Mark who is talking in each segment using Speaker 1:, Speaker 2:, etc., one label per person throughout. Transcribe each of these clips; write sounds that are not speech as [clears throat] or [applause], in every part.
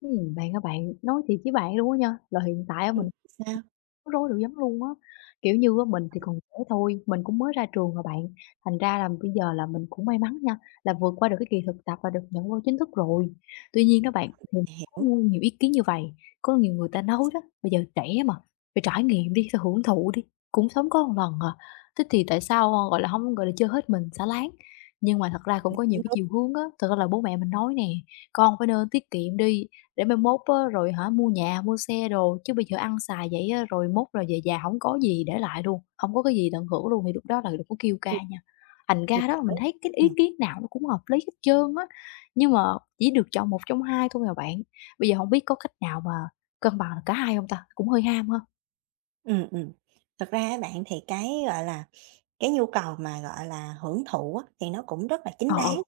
Speaker 1: Ừm, bạn ơi bạn nói thiệt với bạn luôn á nha, là hiện tại á
Speaker 2: Ừm,
Speaker 1: mình
Speaker 2: sao?
Speaker 1: rối dữ lắm luôn á, kiểu như á, mình thì
Speaker 2: Ừm.
Speaker 1: còn trẻ thôi, mình cũng mới ra trường à bạn, thành ra là bây giờ là mình cũng may mắn nha, là vượt qua được cái kỳ thực tập và được nhận vô chính thức rồi. Tuy nhiên đó bạn mình có
Speaker 2: Hiểu.
Speaker 1: ngu nhiều ý kiến như vầy, có nhiều người
Speaker 2: Ừm,
Speaker 1: ta nói đó,
Speaker 2: sao?
Speaker 1: bây giờ trẻ mà, phải trải nghiệm đi, phải hưởng thụ đi, cũng sống có lần à, thế thì tại sao, a, gọi là, hông, gọi là, chơi hết mình xả láng. Nhưng mà thật ra cũng có nhiều
Speaker 2: Cũng
Speaker 1: cái
Speaker 2: đúng.
Speaker 1: chiều hướng á, thật ra là bố mẹ mình nói nè, con phải nên tiết kiệm đi để mai mốt á rồi hả mua nhà, mua xe đồ chứ bây giờ ăn xài vậy á rồi mốt rồi về già hổng có gì để lại luôn, hông có cái gì tận hưởng luôn, thì lúc đó là đừng có kêu ca
Speaker 2: Ừm.
Speaker 1: nha. Thành
Speaker 2: Mình
Speaker 1: ra đó là mình
Speaker 2: hiểu,
Speaker 1: thấy cái ý
Speaker 2: ừm.
Speaker 1: kiến nào nó cũng hợp lý hết trơn á, nhưng mà chỉ được chọn 1 trong 2 thôi à bạn, bây giờ hổng biết có cách nào mà cân bằng cả hai hông ta? Cũng hơi ham ha.
Speaker 2: Ừm, ừm, thật ra á bạn thì cái, gọi là, cái nhu cầu mà, gọi là, hưởng thụ á thì nó cũng rất là
Speaker 1: Ờ,
Speaker 2: chính
Speaker 1: ờ.
Speaker 2: đáng,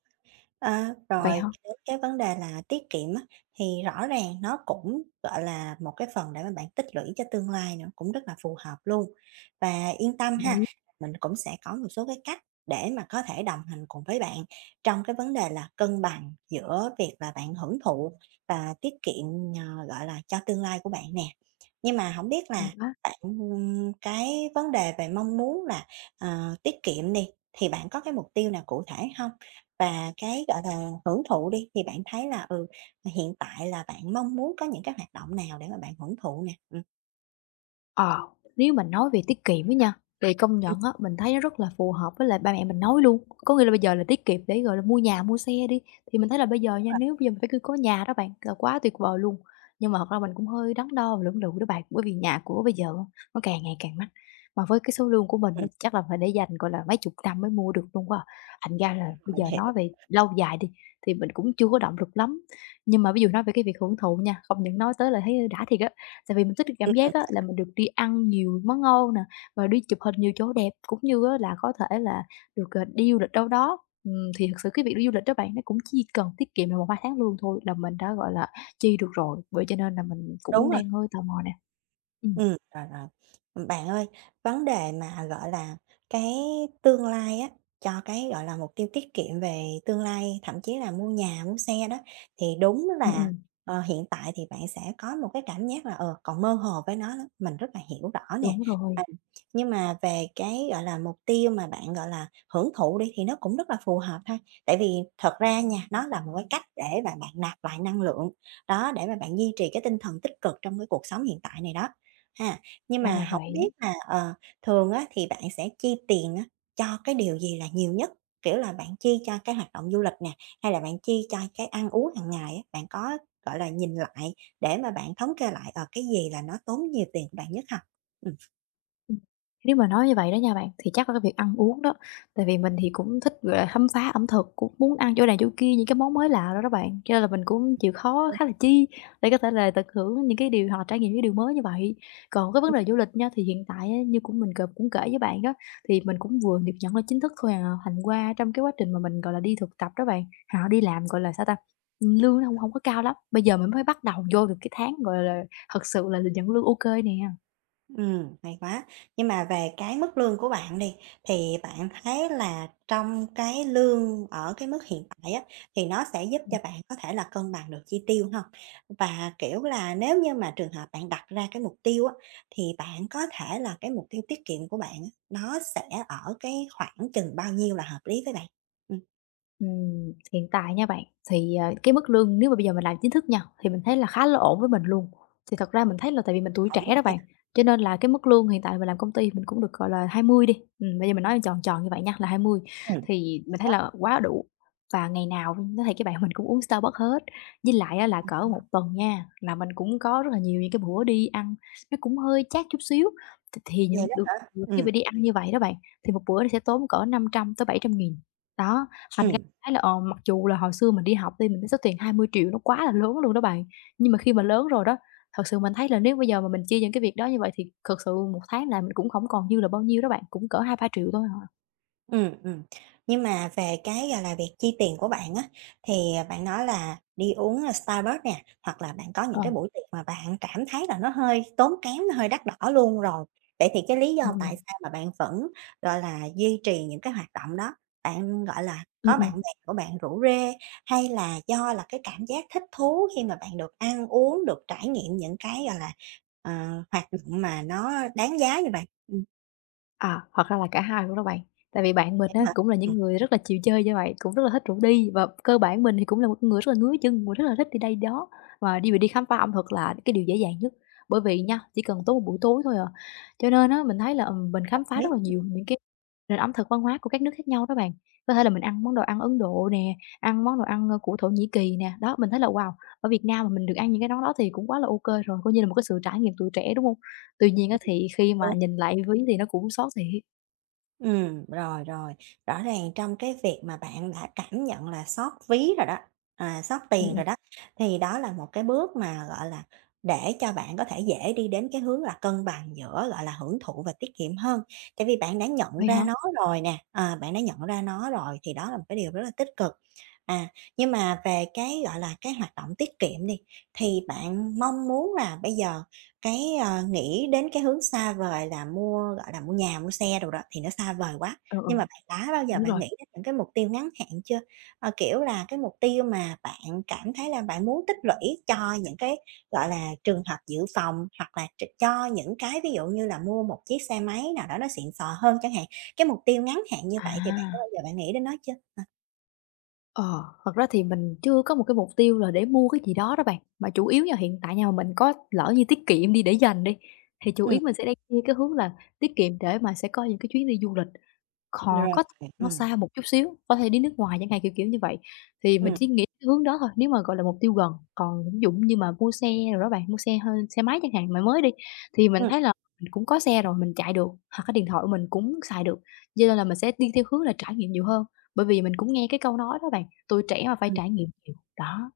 Speaker 2: ờ,
Speaker 1: Vậy
Speaker 2: rồi
Speaker 1: hả?
Speaker 2: đến cái vấn đề là tiết kiệm á thì rõ ràng nó cũng, gọi là, một cái phần để mà bạn tích lũy cho tương lai nữa, cũng rất là phù hợp luôn. Và yên tâm
Speaker 1: Đồng
Speaker 2: ha,
Speaker 1: ý.
Speaker 2: mình cũng sẽ có một số cái cách để mà có thể đồng hành cùng với bạn trong cái vấn đề là cân bằng giữa việc là bạn hưởng thụ và tiết kiệm, ờ, gọi là, cho tương lai của bạn nè. Nhưng mà hổng biết
Speaker 1: Hay
Speaker 2: là
Speaker 1: quá.
Speaker 2: bạn ừm cái vấn đề về mong muốn là, à, tiết kiệm đi, thì bạn có cái mục tiêu nào cụ thể hông? Và cái, gọi là, hưởng thụ đi thì bạn thấy là, ừ, hiện tại là bạn mong muốn có những cái hoạt động nào để mà bạn hưởng thụ nè? Ừm.
Speaker 1: Ờ, nếu mà nói về tiết kiệm á nha, thì công
Speaker 2: Ừm.
Speaker 1: nhận á, mình thấy nó rất là phù hợp với lại ba mẹ mình nói luôn, có nghĩa là bây giờ là tiết kiệm để, gọi là, mua nhà, mua xe đi, thì mình thấy là bây giờ
Speaker 2: Đúng
Speaker 1: nha,
Speaker 2: rồi.
Speaker 1: nếu bây giờ mình phải cư có nhà đó bạn là quá tuyệt vời luôn. Nhưng mà thật ra mình cũng hơi đắn đo và lưỡng lự đó bạn, bởi vì nhà cửa bây giờ á, nó càng ngày càng mắc, mà với cái số lương của mình á,
Speaker 2: Ừm.
Speaker 1: chắc là phải để dành, gọi là, mấy chục năm mới mua được luôn quá à, thành ra là
Speaker 2: Ừm,
Speaker 1: bây
Speaker 2: mình
Speaker 1: giờ
Speaker 2: hiểu.
Speaker 1: nói về lâu dài đi thì mình cũng chưa có động lực lắm. Nhưng mà ví dụ nói về cái việc hưởng thụ nha, công nhận nói tới là thấy đã thiệt á, tại vì mình thích cái
Speaker 2: Ừm,
Speaker 1: cảm
Speaker 2: ừm.
Speaker 1: giác á, là mình được đi ăn nhiều món ngon nè, và đi chụp hình nhiều chỗ đẹp cũng như á là có thể là được, ờ, đi du lịch đâu đó. Ừm, thì thực sự cái việc đi du lịch đó bạn, nó cũng chỉ cần tiết kiệm được 1, 2 tháng lương thôi là mình đã, gọi là, chi được rồi, vậy cho nên là mình cũng
Speaker 2: Đúng rồi.
Speaker 1: đang hơi tò mò nè. Ừm.
Speaker 2: Ừm, rồi, rồi. Ừm, bạn ơi, vấn đề mà, gọi là, cái tương lai á, cho cái, gọi là, mục tiêu tiết kiệm về tương lai, thậm chí là mua nhà mua xe đó thì đúng
Speaker 1: Ừm,
Speaker 2: là,
Speaker 1: ừm.
Speaker 2: ờ, hiện tại thì bạn sẽ có một cái cảm giác là, ờ, còn mơ hồ với nó lắm, mình rất là hiểu rõ nè,
Speaker 1: Đúng rồi.
Speaker 2: ừm. Nhưng mà về cái, gọi là, mục tiêu mà bạn, gọi là, hưởng thụ đi, thì nó cũng rất là phù hợp ha, tại vì thật ra nha, nó là một cái cách để bạn bạn nạp lại năng lượng, đó để mà bạn duy trì cái tinh thần tích cực trong cái cuộc sống hiện tại này đó, ha. Nhưng
Speaker 1: Ra là
Speaker 2: mà hổng biết
Speaker 1: vậy.
Speaker 2: là, ờ, thường á, thì bạn sẽ chi tiền á, cho cái điều gì là nhiều nhất? Kiểu là, bạn chi cho cái hoạt động du lịch nè, hay là bạn chi cho cái ăn uống hàng ngày á? Bạn có, gọi là, nhìn lại để mà bạn thống kê lại, ờ, cái gì là nó tốn nhiều tiền bạn nhất hông? Ừm.
Speaker 1: Ừm. Nếu mà nói như vậy đó nha bạn, thì chắc là cái việc ăn uống đó. Tại vì mình thì cũng thích về khám phá ẩm thực, cũng muốn ăn chỗ này chỗ kia, những cái món mới lạ đồ đó bạn, cho nên là mình cũng chịu
Speaker 2: [unintelligible]
Speaker 1: khó
Speaker 2: Đúng.
Speaker 1: khá là chi để có thể là tận hưởng những cái điều hoặc là trải nghiệm những điều mới như vậy. Còn cái vấn
Speaker 2: [unintelligible]
Speaker 1: đề du lịch nha, thì hiện tại á như cũng mình c cũng kể với bạn đó thì mình cũng vừa được nhận lên chính thức thôi à, thành qua trong cái quá trình mà mình, gọi là, đi thực tập đó bạn, hoặc là đi làm, gọi là sao ta? Ừm, lương nó hông hổng có cao lắm, bây giờ mình mới bắt đầu vô được cái tháng, gọi là, thật sự là được nhận lương ô kê nè.
Speaker 2: Ừm, hay quá. Nhưng mà về cái mức lương của bạn đi thì bạn thấy là trong cái lương ở cái mức hiện tại á, thì nó sẽ giúp cho
Speaker 1: [unintelligible]
Speaker 2: bạn có thể là cân bằng được chi tiêu hông? Và, kiểu là, nếu như mà trường hợp bạn đặt ra cái mục tiêu á, thì bạn có thể là cái mục tiêu tiết kiệm của bạn á, nó sẽ ở cái khoảng chừng bao nhiêu là hợp lý với bạn? Ừm.
Speaker 1: Ừm. Hiện tại nha bạn, thì, à, cái mức lương nếu mà bây giờ mình làm chính thức nha, thì mình thấy là khá là ổn với mình luôn. Thì thật ra mình thấy là tại vì mình tuổi
Speaker 2: Ổn
Speaker 1: trẻ
Speaker 2: rồi
Speaker 1: đó bạn,
Speaker 2: ha?
Speaker 1: cho nên là cái mức lương hiện tại là mình làm công ty mình cũng được, gọi là, 20 đi, ừm, bây giờ mình nói tròn tròn như vậy nha là 20.
Speaker 2: Ừm. Hay
Speaker 1: Thì mình thấy
Speaker 2: quá!
Speaker 1: là quá đủ và ngày nào luôn nói thiệt với bạn mình cũng uống Starbucks hết, với lại á là cỡ 1
Speaker 2: [unintelligible]
Speaker 1: tuần nha, là mình cũng có rất là nhiều những cái bữa đi ăn nó cũng hơi chát chút xíu, th thì những
Speaker 2: Vậy đó
Speaker 1: được
Speaker 2: hả.
Speaker 1: được khi
Speaker 2: Ừm.
Speaker 1: mà đi ăn như vậy đó bạn, thì một bữa nó sẽ tốn cỡ 500.000-700.000 đó. Thành ra
Speaker 2: Ừm.
Speaker 1: thấy là, ờm, mặc dù là hồi xưa mình đi học đi mình thấy số tiền 20.000.000 nó quá là lớn luôn đó bạn, nhưng mà khi mà lớn rồi đó, thật sự mình thấy là nếu bây giờ mà mình chi những cái việc đó như vậy, thì thật sự một tháng làm cũng hổng còn dư là bao nhiêu đó bạn, cũng cỡ 2.000.000-3.000.000 thôi à.
Speaker 2: Ừm, ừm. Nhưng mà về cái, gọi là, việc chi tiền của bạn á, thì, à, bạn nói là đi uống, a, Starbucks nè, hoặc là bạn có những
Speaker 1: Ờ.
Speaker 2: cái buổi tiệc mà bạn cảm thấy là nó hơi tốn kém, nó hơi đắt đỏ luôn rồi, vậy thì cái lý
Speaker 1: Ừm,
Speaker 2: do tại
Speaker 1: ừm.
Speaker 2: sao mà bạn vẫn, gọi là, duy trì những cái hoạt động đó? Bạn, gọi là,
Speaker 1: Ừm,
Speaker 2: có
Speaker 1: ừm.
Speaker 2: bạn bè của bạn rủ rê, hay là do là cái cảm giác thích thú khi mà bạn được ăn uống, được trải nghiệm những cái, gọi là, ờ, hoạt động mà nó đáng giá như vậy? Ừm.
Speaker 1: À, thật ra là cả hai luôn đó bạn. Tại vì bạn mình
Speaker 2: Vậy á
Speaker 1: á,
Speaker 2: hả?
Speaker 1: cũng là những
Speaker 2: Ừm.
Speaker 1: người rất là chịu chơi như vậy, cũng rất là thích rủ đi, và cơ bản mình thì cũng là một cái người rất là ngứa chân, mình rất là thích đi đây, đi đó, và đi mình đi khám phá ẩm thực là cái điều dễ dàng nhất, bởi vì nha, chỉ cần tốn một buổi tối thôi à. Cho nên á, mình thấy là, ừ, mình
Speaker 2: Hợp
Speaker 1: khám phá rất
Speaker 2: lý,
Speaker 1: là nhiều
Speaker 2: ừm.
Speaker 1: những cái nền ẩm thực văn hóa của các nước khác nhau đó bạn, có thể là mình ăn món đồ ăn Ấn Độ nè, ăn món đồ ăn, ơ, của Thổ Nhĩ Kỳ nè, đó, mình thấy là, wow, ở Việt Nam mà mình được ăn những cái món đó thì cũng quá là OK rồi, coi như là một cái sự trải nghiệm tuổi trẻ, đúng hông? Tuy nhiên á,
Speaker 2: Ừm,
Speaker 1: thì khi mà
Speaker 2: đúng.
Speaker 1: nhìn lại ví thì nó cũng xót thiệt.
Speaker 2: Ừm, rồi, rồi. Rõ ràng trong cái việc mà bạn đã cảm nhận là xót ví rồi đó, à, xót
Speaker 1: Ừm,
Speaker 2: tiền
Speaker 1: ừm.
Speaker 2: rồi đó, thì đó là một cái bước mà, gọi là, để cho bạn có thể dễ đi đến cái hướng là cân bằng giữa, gọi là, hưởng thụ và tiết kiệm hơn, tại vì bạn đã nhận
Speaker 1: Vậy
Speaker 2: ra
Speaker 1: hả?
Speaker 2: nó rồi nè, ờ, bạn đã nhận ra nó rồi thì đó là một cái điều rất là tích cực. À, nhưng mà về cái, gọi là, cái hoạt động tiết kiệm đi, thì bạn mong muốn là bây giờ cái, ờ, nghĩ đến cái hướng xa vời là mua, gọi là, mua nhà, mua xe đồ đó, thì nó xa vời quá,
Speaker 1: Ừ,
Speaker 2: nhưng
Speaker 1: ừ.
Speaker 2: mà bạn đã bao giờ
Speaker 1: Đúng
Speaker 2: bạn
Speaker 1: rồi.
Speaker 2: nghĩ đến những cái mục tiêu ngắn hạn chưa? Ơ, kiểu là, cái mục tiêu mà bạn cảm thấy là bạn muốn tích lũy cho những cái, gọi là, trường hợp dự phòng, hoặc là tr cho những cái ví dụ như là mua một chiếc xe máy nào đó nó xịn xò hơn chẳng hạn? Cái mục tiêu ngắn hạn như vậy thì bạn đã
Speaker 1: À!
Speaker 2: bao giờ bạn nghĩ đến nó chưa hả?
Speaker 1: Ờ, thật ra thì mình chưa có một cái mục tiêu là để mua cái gì đó đó bạn, mà chủ yếu nha hiện tại nha mà mình có lỡ như tiết kiệm đi để dành đi, thì chủ yếu
Speaker 2: Ừm.
Speaker 1: mình sẽ đem như cái hướng là tiết kiệm để mà sẽ có những cái chuyến đi du lịch, khò
Speaker 2: Rồi,
Speaker 1: có nó
Speaker 2: ừm.
Speaker 1: xa một chút xíu, có thể đi nước ngoài chẳng hạn, kiểu kiểu như vậy. Thì mình
Speaker 2: Ừm.
Speaker 1: chỉ nghĩ cái hướng đó thôi nếu mà, gọi là, mục tiêu gần. Còn ví dụ như mà mua xe đồ đó bạn mua xe hơ xe máy chẳng hạn mà mới đi, thì mình
Speaker 2: Ừm.
Speaker 1: thấy là mình cũng có xe rồi mình chạy được hoặc cái điện thoại của mình cũng xài được, giơ nên là mình sẽ đi theo hướng là trải nghiệm nhiều hơn. Bởi vì mình cũng nghe cái câu nói đó bạn, tuổi trẻ mà phải
Speaker 2: Ừm.
Speaker 1: trải nghiệm nhiều đó.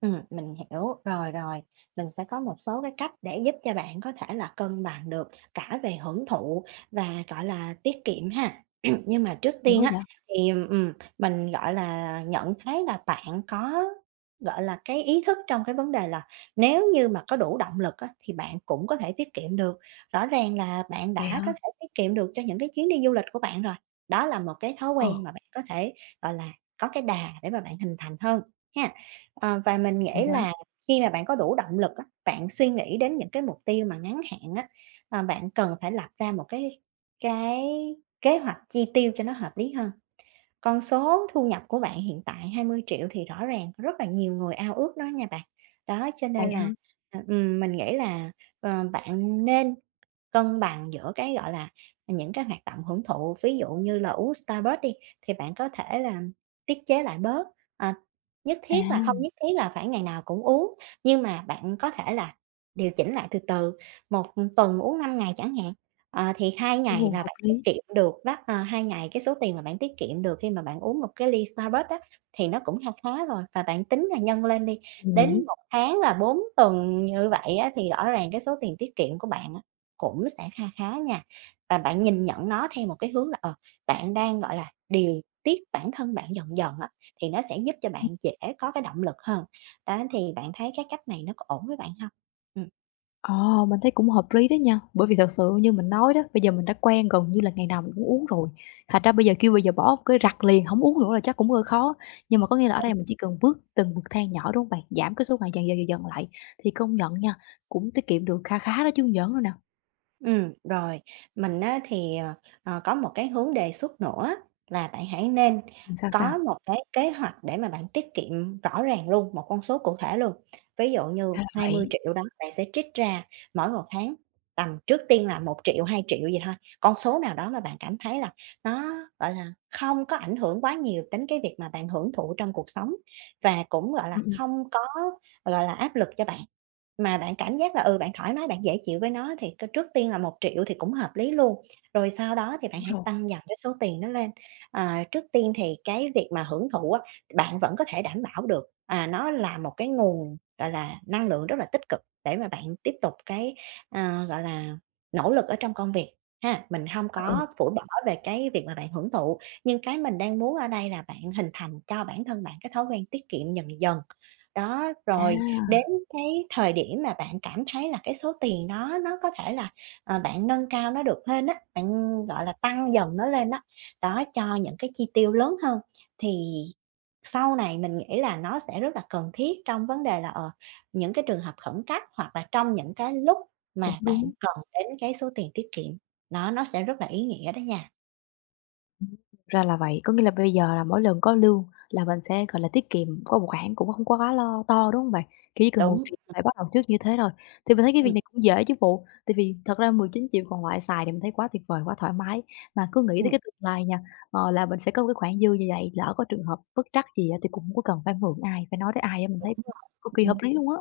Speaker 2: Ừm, mình hiểu. Rồi, rồi, mình sẽ có một số cái cách để giúp cho bạn có thể là cân bằng được cả về hưởng thụ và, gọi là, tiết kiệm ha. [clears throat] Nhưng mà trước
Speaker 1: Hay quá
Speaker 2: tiên á
Speaker 1: vậy!
Speaker 2: thì, ừm, ừm, mình, gọi là, nhận thấy là bạn có, gọi là, cái ý thức trong cái vấn đề là, nếu như mà có đủ động lực á thì bạn cũng có thể tiết kiệm được. Rõ ràng là bạn
Speaker 1: Vậy
Speaker 2: đã
Speaker 1: hả?
Speaker 2: có thể tiết kiệm được cho những cái chuyến đi du lịch của bạn rồi, đó là một cái thói
Speaker 1: Ừ.
Speaker 2: quen mà bạn có thể, gọi là, có cái đà để mà bạn hình thành hơn hén. Ờ, và mình
Speaker 1: Hay
Speaker 2: nghĩ
Speaker 1: quá!
Speaker 2: là khi mà bạn có đủ động lực á, bạn suy nghĩ đến những cái mục tiêu mà ngắn hạn á, ờ, bạn cần phải lập ra một cái cái kế hoạch chi tiêu cho nó hợp lý hơn. Con số thu nhập của bạn hiện tại 20.000.000 thì rõ ràng rất là nhiều người ao ước đó nha bạn, đó, cho
Speaker 1: Vậy
Speaker 2: nên
Speaker 1: hả?
Speaker 2: là, à, ừm, mình nghĩ là, ờ, bạn nên cân bằng giữa cái, gọi là, những cái hoạt động hưởng thụ. Ví dụ như là uống Starbucks đi thì bạn có thể là tiết chế lại bớt, ờ, nhất
Speaker 1: À.
Speaker 2: thiết là hông nhất thiết là phải ngày nào cũng uống, nhưng mà bạn có thể là điều chỉnh lại từ từ, 1, ừm, tuần uống 5 ngày chẳng hạn, ờ, thì 2 ngày
Speaker 1: Ồ,
Speaker 2: là
Speaker 1: hợp
Speaker 2: bạn tiết
Speaker 1: lý!
Speaker 2: kiệm được đó. Ờ, 2 ngày cái số tiền mà bạn tiết kiệm được khi mà bạn uống một cái ly Starbucks đó thì nó cũng kha khá rồi và bạn tính là nhân lên đi,
Speaker 1: Ừm,
Speaker 2: đến
Speaker 1: nhỉ.
Speaker 2: 1 tháng là 4 tuần như vậy á thì rõ ràng cái số tiền tiết kiệm của bạn á cũng sẽ kha khá nha. Và bạn nhìn nhận nó theo một cái hướng là, ờ, bạn đang, gọi là, điều tiết bản thân bạn dần dần á, thì nó sẽ giúp cho
Speaker 1: Ừm.
Speaker 2: bạn dễ có cái động lực hơn. Đó thì bạn thấy cái cách này nó có ổn với bạn hông? Ừm.
Speaker 1: Ờ, mình thấy cũng hợp lý đó nha, bởi vì thật sự như mình nói đó, bây giờ mình đã quen gần như là ngày nào mình cũng uống rồi, thành ra bây giờ kêu bây giờ bỏ cái rặt liền hổng uống nữa là chắc cũng hơi khó. Nhưng mà có nghĩa là ở đây
Speaker 2: [unintelligible]
Speaker 1: mình chỉ cần bước từng bậc thang nhỏ, đúng hông bạn? Giảm cái số ngày dần, dần, dần, dần lại thì công nhận nha, cũng tiết kiệm được kha khá đó chứ hông giỡn đâu nè.
Speaker 2: Ừm, rồi mình á, thì, ờ, ờ, có một cái hướng đề xuất nữa là bạn hãy nên
Speaker 1: Ừm, sao,
Speaker 2: có
Speaker 1: sao?
Speaker 2: một cái kế hoạch để mà bạn tiết kiệm rõ ràng luôn, một con số cụ thể luôn. Ví dụ như
Speaker 1: Ra
Speaker 2: hai mươi
Speaker 1: vậy.
Speaker 2: triệu đó, bạn sẽ trích ra mỗi một tháng tầm trước tiên là 1.000.000, 2.000.000 gì thôi, con số nào đó mà bạn cảm thấy là nó, gọi là, không có ảnh hưởng quá nhiều đến cái việc mà bạn hưởng thụ trong cuộc sống và cũng, gọi là,
Speaker 1: Ừm, ừm.
Speaker 2: hông có, gọi là là, áp lực cho bạn, mà bạn cảm giác là, ừ, bạn thoải mái bạn dễ chịu với nó thì tr trước tiên là 1.000.000 thì cũng hợp lý luôn. Rồi sau đó thì bạn
Speaker 1: Đúng
Speaker 2: hãy
Speaker 1: rồi.
Speaker 2: tăng dần cái số tiền nó lên, ờ, trước tiên thì cái việc mà hưởng thụ á, bạn vẫn có thể đảm bảo được, à, nó là một cái nguồn, gọi là, năng lượng rất là tích cực để mà bạn tiếp tục cái, ờ, gọi là, nỗ lực ở trong công việc ha. Mình hông
Speaker 1: A,
Speaker 2: có
Speaker 1: ừ.
Speaker 2: phủi bỏ về cái việc mà bạn hưởng thụ, nhưng cái mình đang muốn ở đây là bạn hình thành cho bản thân bạn cái thói quen tiết kiệm dần dần. Đó, rồi đến
Speaker 1: À!
Speaker 2: cái thời điểm mà bạn cảm thấy là cái số tiền đó nó có thể là, ờ, bạn nâng cao nó được lên á, bạn, gọi là, tăng dần nó lên á, đó, cho những cái chi tiêu lớn hơn, thì sau này mình nghĩ là nó sẽ rất là cần thiết trong vấn đề là, ờ, những cái trường hợp khẩn cấp, hoặc là trong những cái lúc
Speaker 1: Cũng
Speaker 2: mà bạn
Speaker 1: đúng.
Speaker 2: cần đến cái số tiền tiết kiệm, đó, nó sẽ rất là ý nghĩa đó nha.
Speaker 1: Ừm, ra là vậy, có nghĩa là bây giờ là mỗi lần có lương là mình sẽ, gọi là, tiết kiệm có một khoản cũng không quá lo to, đúng hông bạn? Kiểu chỉ cần một
Speaker 2: Đúng,
Speaker 1: triệu
Speaker 2: ừm.
Speaker 1: phải bắt đầu trước như thế thôi, thì mình thấy cái việc
Speaker 2: Ừm.
Speaker 1: này cũng dễ chứ bộ, tại vì thật ra 19.000.000 còn lại xài thì mình thấy quá tuyệt vời quá thoải mái. Mà cứ nghĩ tới
Speaker 2: Ừm.
Speaker 1: cái tương lai nha, ờ, là mình sẽ có một cái khoản dư như vậy lỡ có trường hợp bất trắc gì á, thì cũng hông có cần phải mượn ai, phải nói tới ai á, mình
Speaker 2: Đúng
Speaker 1: thấy, ưm, cực kỳ
Speaker 2: rồi.
Speaker 1: hợp
Speaker 2: Ừm.
Speaker 1: lý luôn á.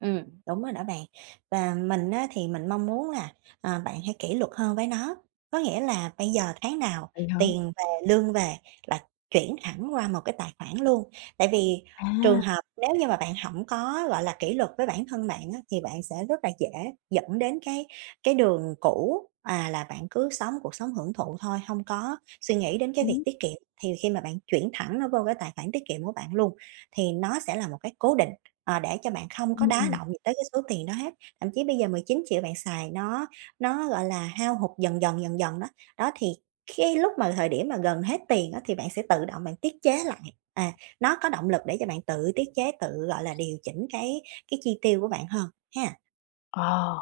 Speaker 2: Ừm, đúng rồi đó bạn. Và mình á, thì mình mong muốn là, ờ, bạn hãy kỷ luật hơn với nó, có nghĩa là bây giờ tháng nào
Speaker 1: Vậy hả?
Speaker 2: tiền về, lương về là chuyển thẳng qua một cái tài khoản luôn. Tại vì trường
Speaker 1: À!
Speaker 2: hợp nếu như mà bạn hổng có, gọi là, kỷ luật với bản thân bạn á, thì bạn sẽ rất là dễ dẫn đến cái cái đường cũ, à, là bạn cứ sống cuộc sống hưởng thụ thôi, hông có suy nghĩ đến cái việc
Speaker 1: Đúng.
Speaker 2: tiết kiệm, thì khi mà bạn chuyển thẳng nó vô cái tài khoản tiết kiệm của bạn luôn, thì nó sẽ là một cái cố định, ờ, để cho bạn không có
Speaker 1: Ừm,
Speaker 2: đá
Speaker 1: ừm.
Speaker 2: động gì tới cái số tiền đó hết. Thậm chí bây giờ 19.000.000 bạn xài nó nó, gọi là, hao hụt dần dần, dần dần đó, đó thì cái lúc mà thời điểm mà gần hết tiền á, thì bạn sẽ tự động bạn tiết chế lại, à, nó có động lực để cho bạn tự tiết chế tự, gọi là, điều chỉnh cái cái chi tiêu của bạn hơn ha.
Speaker 1: Ờ,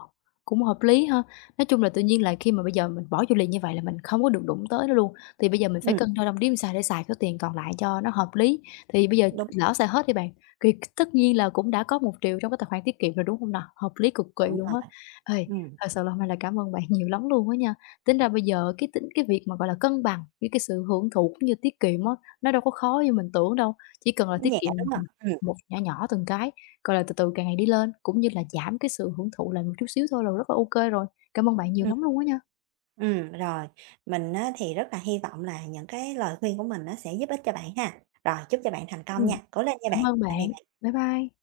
Speaker 1: cũng hợp lý ha. Nói chung là tự nhiên là khi mà bây giờ mình bỏ vô liền như vậy là mình không có được đụng tới nó luôn, thì bây giờ mình phải
Speaker 2: Ừm.
Speaker 1: cân đo đong đếm sao để xài số tiền còn lại cho nó hợp lý. Thì bây giờ
Speaker 2: Đúng.
Speaker 1: lỡ xài hết đi bạn, thì tất nhiên là cũng đã có 1.000.000 trong cái tài khoản tiết kiệm rồi, đúng hông nà? Hợp lý cực kỳ
Speaker 2: Đúng
Speaker 1: luôn á.
Speaker 2: rồi.
Speaker 1: Ê,
Speaker 2: Ừm.
Speaker 1: thật sự là hôm nay là cảm ơn bạn nhiều lắm luôn á nha, tính ra bây giờ cái tính cái việc mà, gọi là, cân bằng với cái sự hưởng thụ cũng như tiết kiệm á, nó đâu có khó như mình tưởng đâu, chỉ cần là
Speaker 2: Nó
Speaker 1: tiết
Speaker 2: nhẹ,
Speaker 1: kiệm,
Speaker 2: đúng hông?
Speaker 1: ừm,
Speaker 2: Ừm.
Speaker 1: một nhỏ nhỏ từng cái, gọi là, từ từ càng ngày đi lên cũng như là giảm cái sự hưởng thụ lại một chút xíu thôi là rất là OK rồi. Cảm ơn bạn nhiều
Speaker 2: Ừm.
Speaker 1: lắm luôn á nha!
Speaker 2: Ừm, rồi. Mình á, thì rất là hy vọng là những cái lời khuyên của mình nó sẽ giúp ích cho bạn ha. Rồi, chúc cho bạn thành công nha,
Speaker 1: Ừm,
Speaker 2: cố lên nha
Speaker 1: cảm
Speaker 2: bạn!
Speaker 1: ơn
Speaker 2: Tạm biệt
Speaker 1: bạn.
Speaker 2: bạn.
Speaker 1: Bye bye!